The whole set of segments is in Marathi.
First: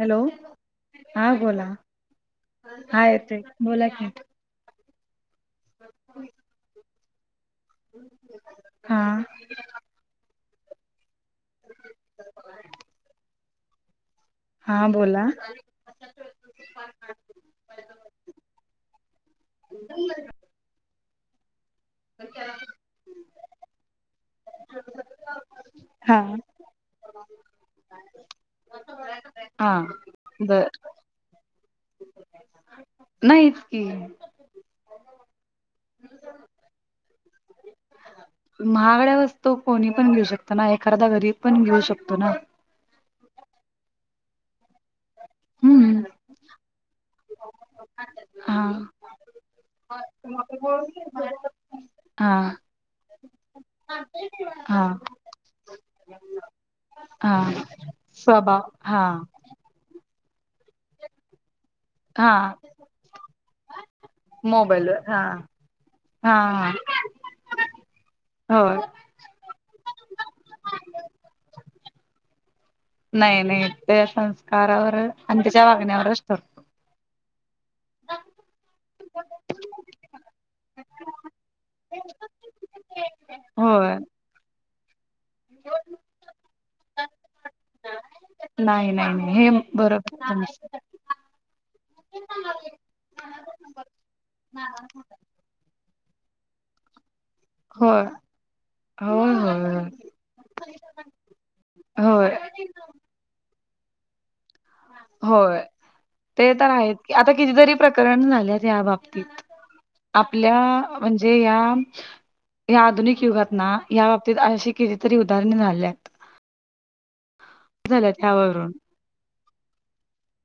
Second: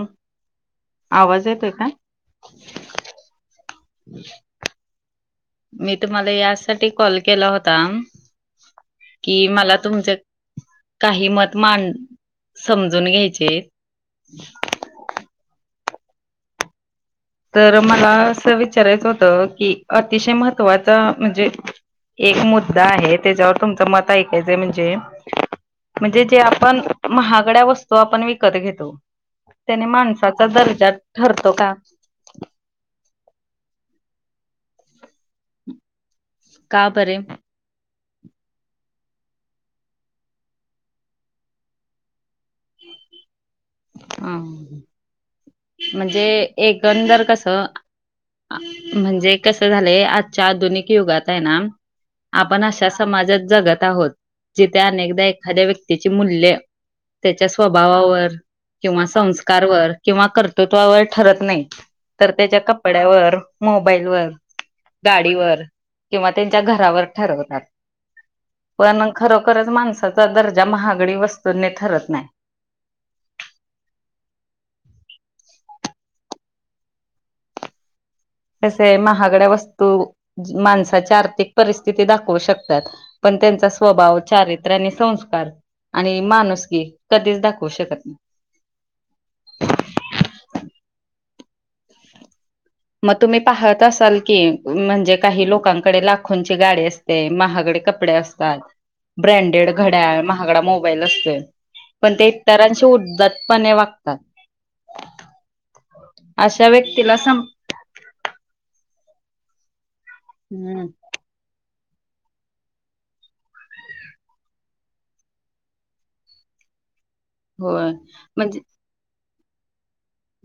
हॅलो हा आवाज बोला येतोय का? हा येतय बोला कि मी तुम्हाला यासाठी कॉल केला होता हा कि मला तुमच काही मत मांड समजून घ्यायचेय. हा बोला तर मला असं विचारायचं होतं की अतिशय महत्त्वाचा म्हणजे एक मुद्दा आहे त्याच्यावर तुमचं मत ऐकवते म्हणजे हा म्हणजे जे आपण महागड्या वस्तू आपण विकत घेतो हा त्याने माणसाचा बर दर्जा ठरतो का? नाहीच की का बरे महागड्या वस्तू कोणी पण घेऊ शकतो ना एखादा गरीब पण घेऊ शकतो ना हा हम्म म्हणजे एकंदर कस हा म्हणजे कसं झालंय आजच्या आधुनिक युगात आहे ना हा आपण अशा समाजात जगत आहोत जिथे हा अनेकदा एखाद्या व्यक्तीची मूल्य हा त्याच्या स्वभावावर स्वभाव हा किंवा संस्कारवर किंवा कर्तृत्वावर ठरत नाही. हा तर त्याच्या कपड्यावर, मोबाईलवर, मोबाईलवर हा गाडीवर किंवा हा त्यांच्या घरावर ठरवतात. होय. पण खरोखरच माणसाचा दर्जा महागडी वस्तूंनी ठरत नाय. नाही नाही त्या संस्कारावर आणि तिच्या वागण्यावरच ठरतं. कसय महागड्या वस्तू माणसाच्या आर्थिक परिस्थिती दाखवू शकतात. पण त्यांचा होय स्वभाव चारित्र्य आणि संस्कार आणि माणुसकी कधीच दाखवू शकत नही नाही नाही नाही हे बरोबर तुमचं. मग तुम्ही पाहत असाल की म्हणजे काही लोकांकडे लाखोंची गाडी असते महाग गडे होय कपडे असतात होय ब्रँडेड होय घड्याळ, महागडा मोबाईल असतोय, पण ते होय इतरांशी उद्दात पणे वागतात होय ते अशा तर आहेत व्यक्तीला आता सम कितीतरी प्रकरण झालेत ह्या बाबतीत आपल्या हम्म म्हणजे ह्या ह्या आधुनिक युगात ना ह्या बाबतीत अशी कितीतरी उदाहरणे झाल्यात. होय झाल्यात म्हणजे यावरून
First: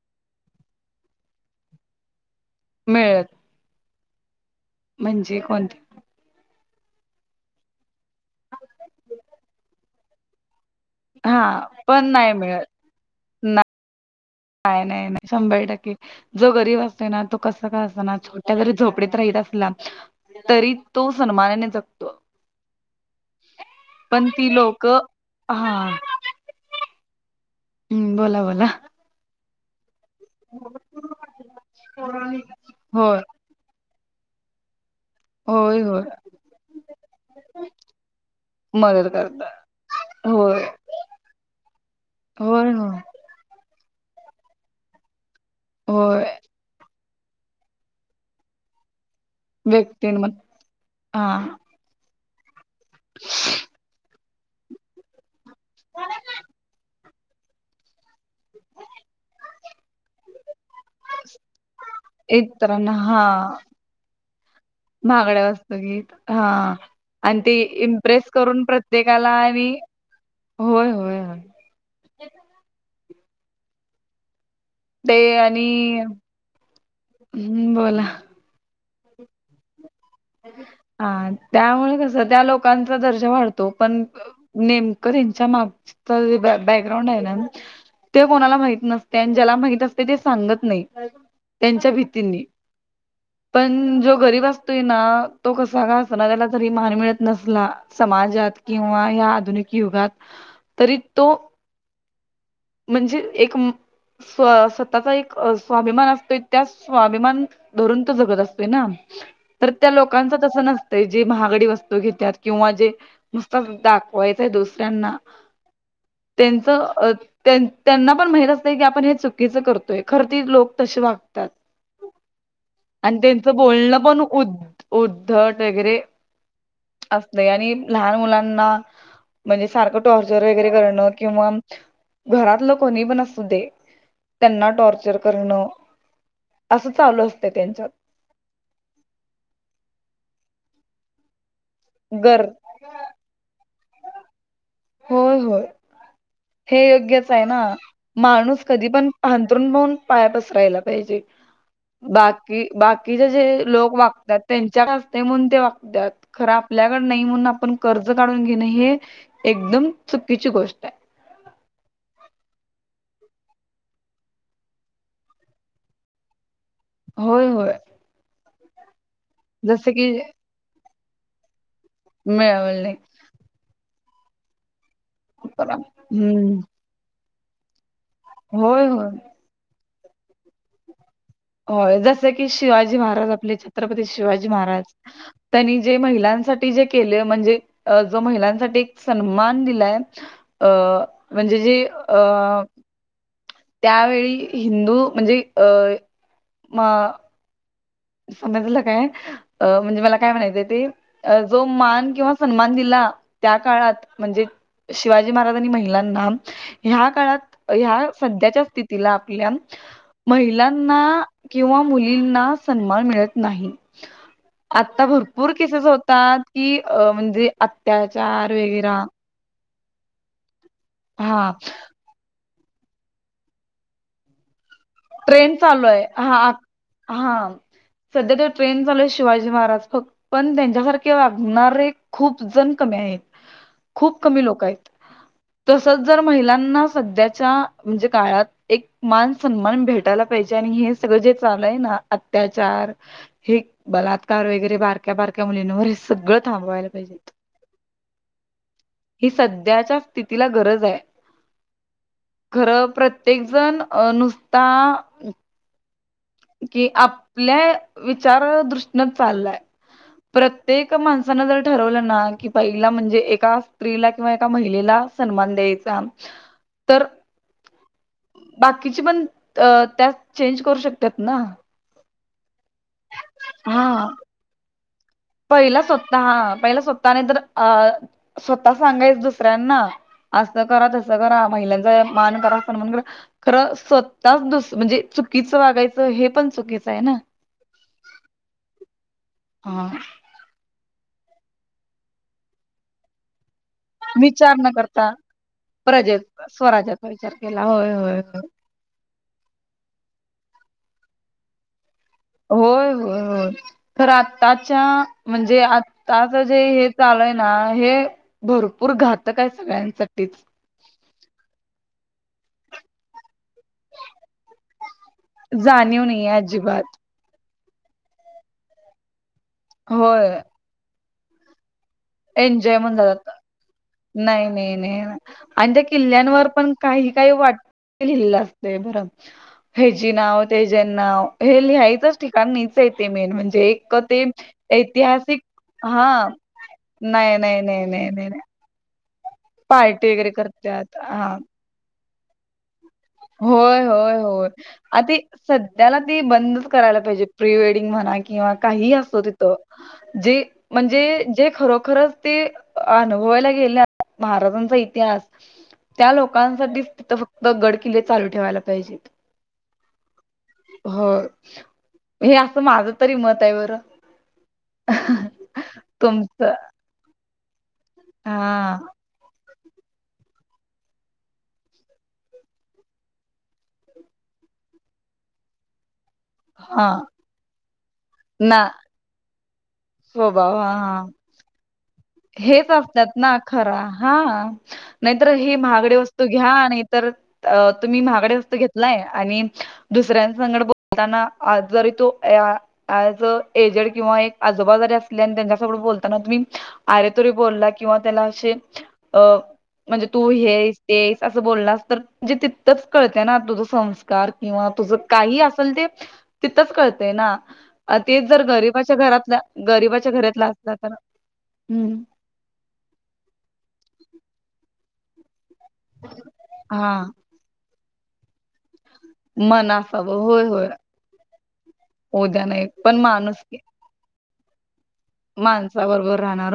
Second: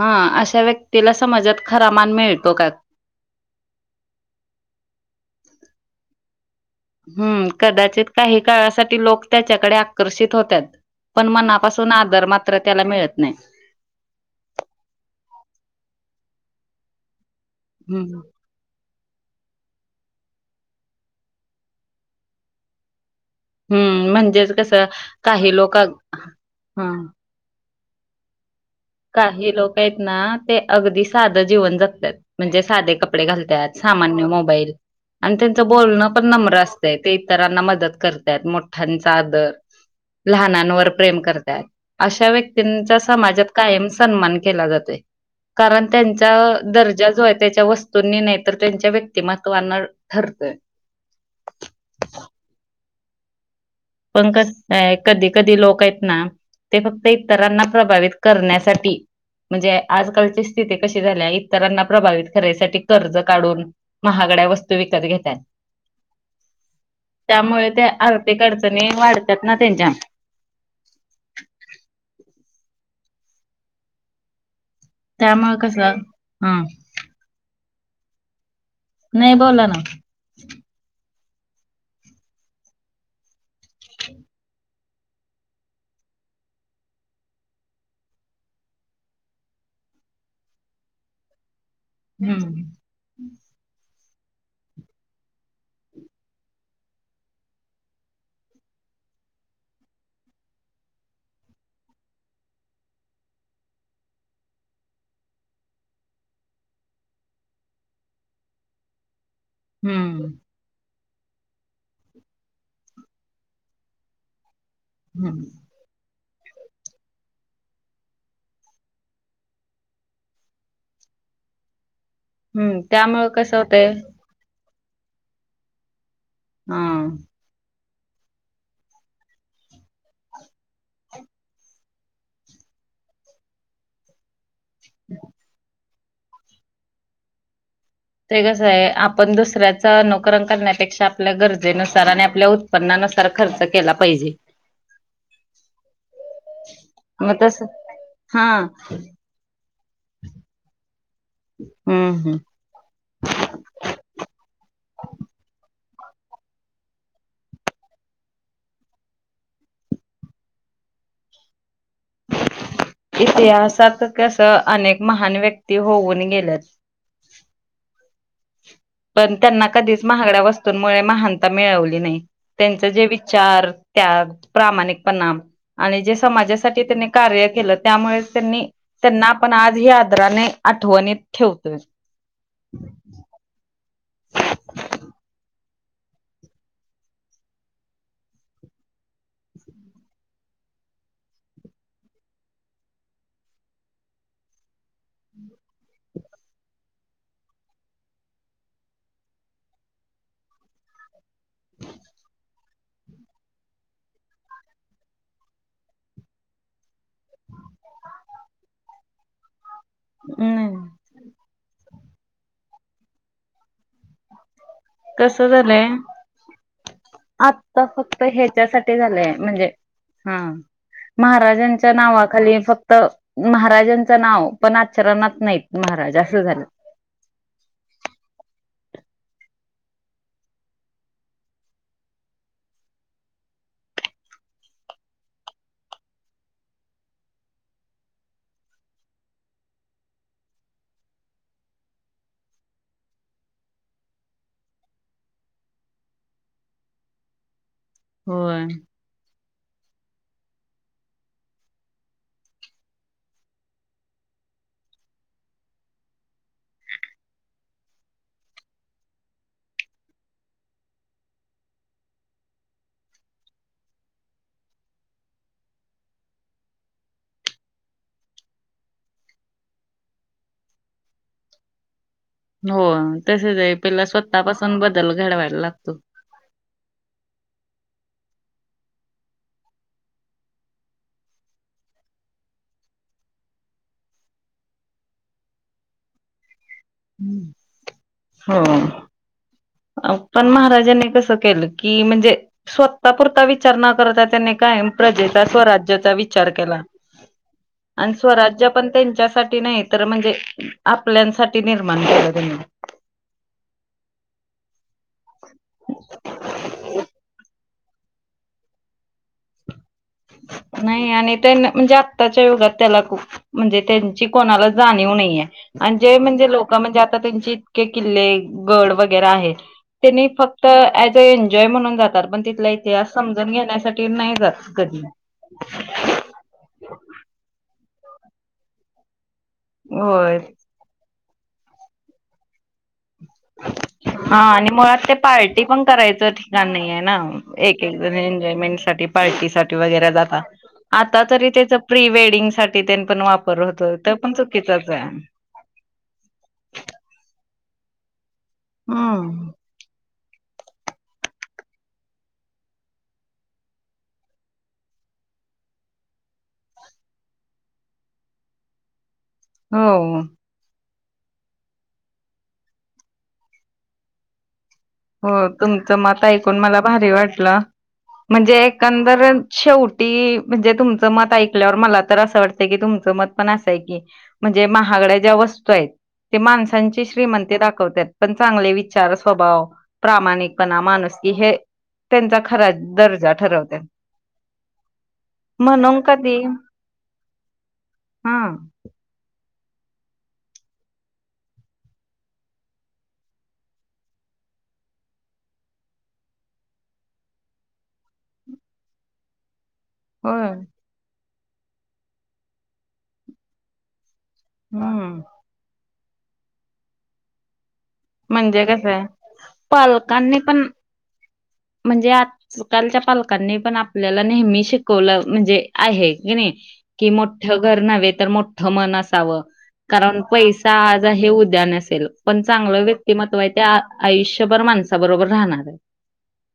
हा अशा व्यक्तीला समाजात खरा मान मिळतो का? मिळत म्हणजे कोणते? हम्म कदाचित काही काळासाठी लोक त्याच्याकडे आकर्षित होत्यात. पण हा मनापासून पण आदर नाही मात्र मिळत त्याला मिळत नाही. काय नाही नाही शंभर टक्के जो गरीब असतोय ना तो कसा का असंना हम्म छोट जरी झोपडीत राहित असला तरी तो सन्मानाने जगतो. हम्म पण ती म्हणजेच कसं लोक काही हा लोक हम हम्म बोला बोला. काही लोक आहेत ना ते अगदी साधं जीवन जगत्यात म्हणजे साधे होय कपडे घालत्यात सामान्य मोबाईल आणि त्यांचं होय होय बोलणं पण नम्र असतंय ते इतरांना मदत करत्यात मदत मोठ्यांचा आदर करतात होय लहानांवर प्रेम करतात, अशा होय होय. व्यक्तींचा समाजात कायम सन्मान केला जातोय कारण होय त्यांचा दर्जा जो आहे त्याच्या वस्तूंनी नाही तर त्यांच्या व्यक्ती तीमत्वावर व्यक्तींम ठरतोय. हा पण कसं आहे कधी कधी लोक आहेत ना ते फक्त इतरांना प्रभावित करण्यासाठी म्हणजे आजकालचे [unintelligible] कशा झाल्या इतरांना प्रभावित करण्यासाठी इतरांना कर्ज हा काढून महागड्या वस्तू विकत घेत्या त बघ हा आणि ते त्या इम्प्रेस आर्थिक करून अडचणी प्रत्येकाला वाढतात ना आणि त्यांच्या होय होय होय. ते त्यामुळे आणि कसं हा हम् बोला. नाही बोला ना. हा त्यामुळे कस त्या लोकांचा दर्जा वाढतो पण नेमकं त्यांच्या मागचं जे बॅकग्राउंड आहे ना ते कोणाला माहित नसतय आणि ज्याला माहित असतय ते सांगत नाही त्यांच्या भीत तिनी हम्म पण जो गरीब असतोय ना तो कसा का असंना, त्याला जरी मान मिळत नसला समाजात किंवा या आधुनिक युगात तरी तो म्हणजे एक स्व स्वतःचा एक स्वाभिमान असतोय त्या स्वाभिमान धरून तो जगत असतोय ना तर त्या हम्म लोकांच तसं नसतं जे महागडी वस्तू घेतात किंवा जे नुसता दाख वायचंय दुसऱ्यांना हम्म त्यांचं त्यांना पण माहित असतंय की आपण हे चुकीचं करतोय खर ती लोक तसे वागतात हम्म त्यामुळ कस होतय उद् उद्धट वगैरे हा. नही आणि लहान मुलांना म्हणजे सारखं टॉर्चर वगैरे करणं किंवा घरातलं कोणी पण असू दे. त्यांना टॉर्चर करणं असं चालू असतय त्यांच्यात. ते कसं आहे आपण दुसऱ्याचा अनुकरण करण्यापेक्षा आपल्या गरजेनुसार आणि गर आपल्या ऊत उत्पन्नानुसार खर्च केला पाहिजे. होय होय हे योग्यच मग आहे ना तस हा माणूस कधी पण अंथरून पाहून पाय पसरायला पाहिजे हम्म हम्म बाकी बाकीचे जे लोक वागतात त्यांच्या असते म्हून ते वागतात खरं आपल्याकड नाही म्हणून आपण कर्ज काढून घेणं हे एकदम चुकीची गोष्ट आहे इतिहासात कस अनेक महान व्यक्ती होऊन गेल्यात. होय होय. पण त्यांना जसं कधीच की महागड्या वस्तूंमुळे महानता मिळवली नाही मिळवल त्यांच नाही जे विचार त्या प्रामाणिक पणाम आणि जे हम्म समाजासाठी त्यांनी कार्य केलं त्यामुळे त्यांनी होय होय त्यांना आपण आजही आदराने आठवणी हो जस की शिवाजी महाराज आपले छत्रपती शिवाजी महाराज. त्यांनी जे महिलांसाठी जे केले म्हणजे अ जो महिलांसाठी एक सन्मान दिलाय. अ म्हणजे जी अ त्यावेळी हिंदू म्हणजे अ म समजलं काय अ म्हणजे मला काय म्हणाती ते अ जो मान किंवा सन्मान दिला त्या काळात म्हणजे शिवाजी महाराजनी महिलांना. ह्या काळात ह्या सध्याच्या स्थितीला आपल्या हम्म महिलांना किंवा मुलींना सन्मान मिळत नाही. आता कसं भरपूर केसेस झालंय होतात कि अ म्हणजे आत्ता फक्त अत्याचार ह्याच्यासाठी वगैरा झालंय म्हणजे हा हा महाराजांच्या नावाखाली फक्त महाराजांचं नाव पण आचरणात ट्रेंड नाहीत चालू आहे महाराज हा असं आ- झालं. हा सध्या तर ट्रेन चालू आहे शिवाजी महाराज फक्त पण त्यांच्यासारखे वागणारे खूप जण कमी आहेत. खूप कमी लोक आहेत. तसच जर महिलांना सध्याच्या म्हणजे काळात एक मान सन्मान भेटायला पाहिजे आणि हे सगळं जे चालय ना अत्याचार हे बलात्कार वगैरे बारक्या बारक्या मुलींवर हे सगळं थांबवायला पाहिजे. होय. ही सध्याच्या स्थितीला गरज आहे. खरं प्रत्येक जण अ नुसता कि आपल्या विचार दृष्टीनत चाललाय. प्रत्येक माणसानं जर ठरवलं ना की पहिला म्हणजे एका स्त्रीला किंवा एका महिलेला सन्मान द्यायचा तर बाकीची पण त्यात चेंज करू शकतात ना. हो तसच आहे पहिला हां. स्वतःपासून बदल घडवायला पहिला लागतो. स्वतः हा पहिला स्वतःने तर अ स्वतः सांगायच दुसऱ्यांना. असं करा तसं करा महिलांचा मान करा अस मण करा खरं स्वतःच दुस म्हणजे चुकीचं वागायचं हे पण चुकीचं आहे ना. हा. ह. पण महाराजांनी कस केलं की म्हणजे स्वतः पुरता विचार न कायम करता प्रजेचा स्वराज्याचा प्रजे विचार केला स्वराज्याचा विचार केला होय आणि होय स्वराज्य पण त्यांच्यासाठी नाही तर म्हणजे आपल्यासाठी निर्माण केला होय-होय, तर आत्ताच्या म्हणजे आताच जे हे चालूय ना, हे भरपूर घातक आहे सगळ्यांसाठी. नाही आणि त्यां म्हणजे आत्ताच्या युगात त्याला खूप म्हणजे त्यांची कोणाला जाणीव नाहीय, आणि जाणीव जे नाही म्हणजे लोक अजिबात म्हणजे आता त्यांचे इतके किल्ले, गड वगैरे आहेत, त्यांनी होय फक्त. तर ज अ एनजीओय म्हणून जातात पण तिथला एन्जॉय म्हण इतिहास जातात समजून घेण्यासाठी नाही जात. कधी. आणि त्या किल्ल्यांवर पण काही काही वाट किल्लं असतय बरं हेजी होय. नाव तेजन नाव हे लिहायचच ठिकाणीच आहे ते मेन म्हणजे एक ते हा आणि मुळात ते ऐतिहासिक पार्टी पण हा करायचं नाही आहे ना नाही नाही एक नाही एक नाही जण नाही एन्जॉयमेंट साठी पार्टी पार्टी वगैरे करत्यात आता हा तरी त्याच प्री-वेडिंग साठी. पण वापर होय होतो, तर होय पण होय चुकीचाच आ आहे. ते सध्याला ती बंदच करायला पाहिजे, प्री वेडिंग म्हणा किंवा काही असतो हम्म. तिथं. जे. म्हणजे जे खरोखरच ते अनुभवायला गेल्यात महाराजांचा इतिहास त्या लोकांसाठी तिथं फक्त गड किल्ले चालू ठेवायला पाहिजेत. हो. हो, हे असं माझ तरी मत आहे बरं. हो तुमचं मत ऐकून मला भारी वाटलं, म्हणजे हा एका तर शेवटी म्हणजे तुमचं मत ऐकल्यावर मला तर असं वाटतं की, तुमचं मत पण असाय की. म्हणजे महागड्या ज्या वस्तू आहेत. ते हा माणसांची श्रीमंती दाखवतात, पण ना चांगले विचार स्वभाव स्वभाव हा प्रामाणिकपणा, हा माणुसकी की है. हेच असत्यात ना खर, हा. नाहीतर ही महागडे म्हणून वस्तू कधी घ्या, नाहीतर तुम्ही महागडे हा वस्तू घेत नाहीय आणि, दुसऱ्यांसंगट बोलताना, जरी तो आ जर एजेड किंवा एक आजोबा जारी असले, आणि त्यांच्यासोर बोलताना तुम्ही अरे तुरे बोलला, किंवा त्याला असे, अ म्हणजे तू हे होय हायस. ते हाईस, असं बोलला तर म्हणजे तितथंच कळते ना तुझ संस्कार कार, किंवा तुझ हम्म काही असेल ते, तिथच कळतय ना. अ तेच जर म्हणजे कसं गरीबाच्या आहे घरातल्या, गरीबाच्या पालकांनी घरातला पण असला तर हम्म म्हणजे आजकालच्या पालकांनी पण आपल्याला नेहमी शिकवलं म्हणजे आहे, की नाही हा कि मोठं घर नव्हे तर, मोठं मन अस मन असावं कारण होय होय पैसा आज आहे उद्या नसेल, पण उद्या नाही चांगलं पण व्यक्तिमत्व माणूस आहे ते आज आयुष्यभर माणसाबरोबर राहणार आहे. राहाणार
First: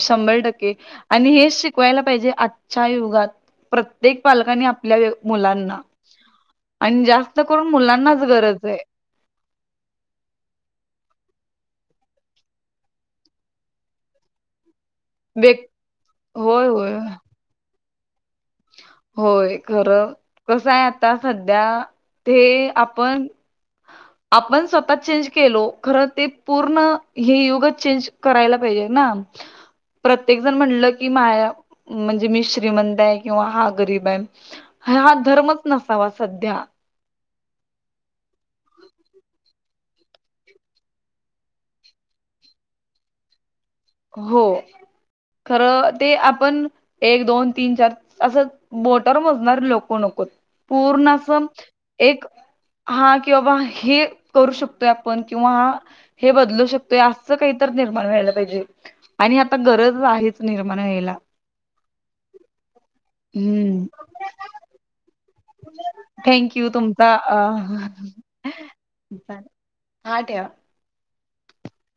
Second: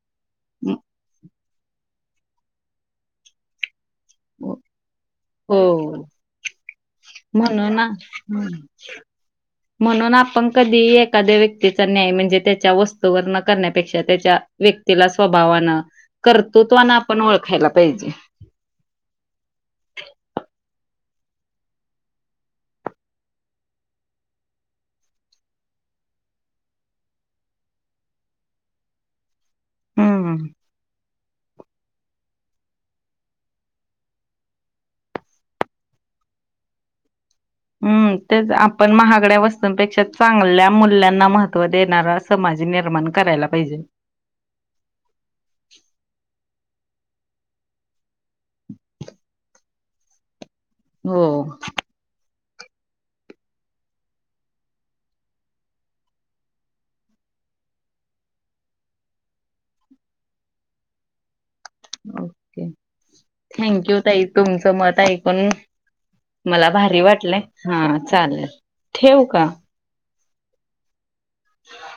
शंभर टक्के, म- आणि हे शिकवायला पाहिजे युगात प्रत्येक पालकांनी आपल्या ये मुलांना हो आणि जास्त करून म्हणून ना मुलांनाच गरज आहे. म्हणून आपण कधी एखाद्या व्यक्तीचा न्याय म्हणजे, त्याच्या वस्तूवर न करण्यापेक्षा त्याच्या व्यक्तीला व स्वभावानं होय कर्तृत्वान होय आपण ओळखायला पाहिजे. होय, खरं कसं आहे आता सध्या ते आपण [inaudible] आपण स्वतः चेन्ज केलो, खरं ते पूर्ण हे युगच चेन्ज करायला पाहिजे ना. हम्म. प्रत्येक जण म्हटलं की, माया म्हणजे मी श्रीमंत आहे. किंवा हा गरीब आहे हा, धर्मच नसावा सध्या. हम्म, तेच आपण महागड्या वस्तूंपेक्षा चांगल्या मूल्यांना महत्त्व देणार असा समाज निर्माण करायला पाहिजे. हो, खरं ते आपण एक, दोन, तीन, चार असं बोटावर मोजणार लोक नकोत. पूर्ण हो. असं एक हा कि बाबा हे करू शकतोय, आपण किंवा हा हे बदलू शकतोय, असं काही तर निर्माण व्हायला पाहिजे. आणि आता गरज आहेच निर्माण या्यायला ओके हम्म थँक यू ताई तुमचं मत आहेऐ पण थँंक यू मला भारी तुमचा अ वाटलंय हा चालेल ठेव का हा ठेवा. हा.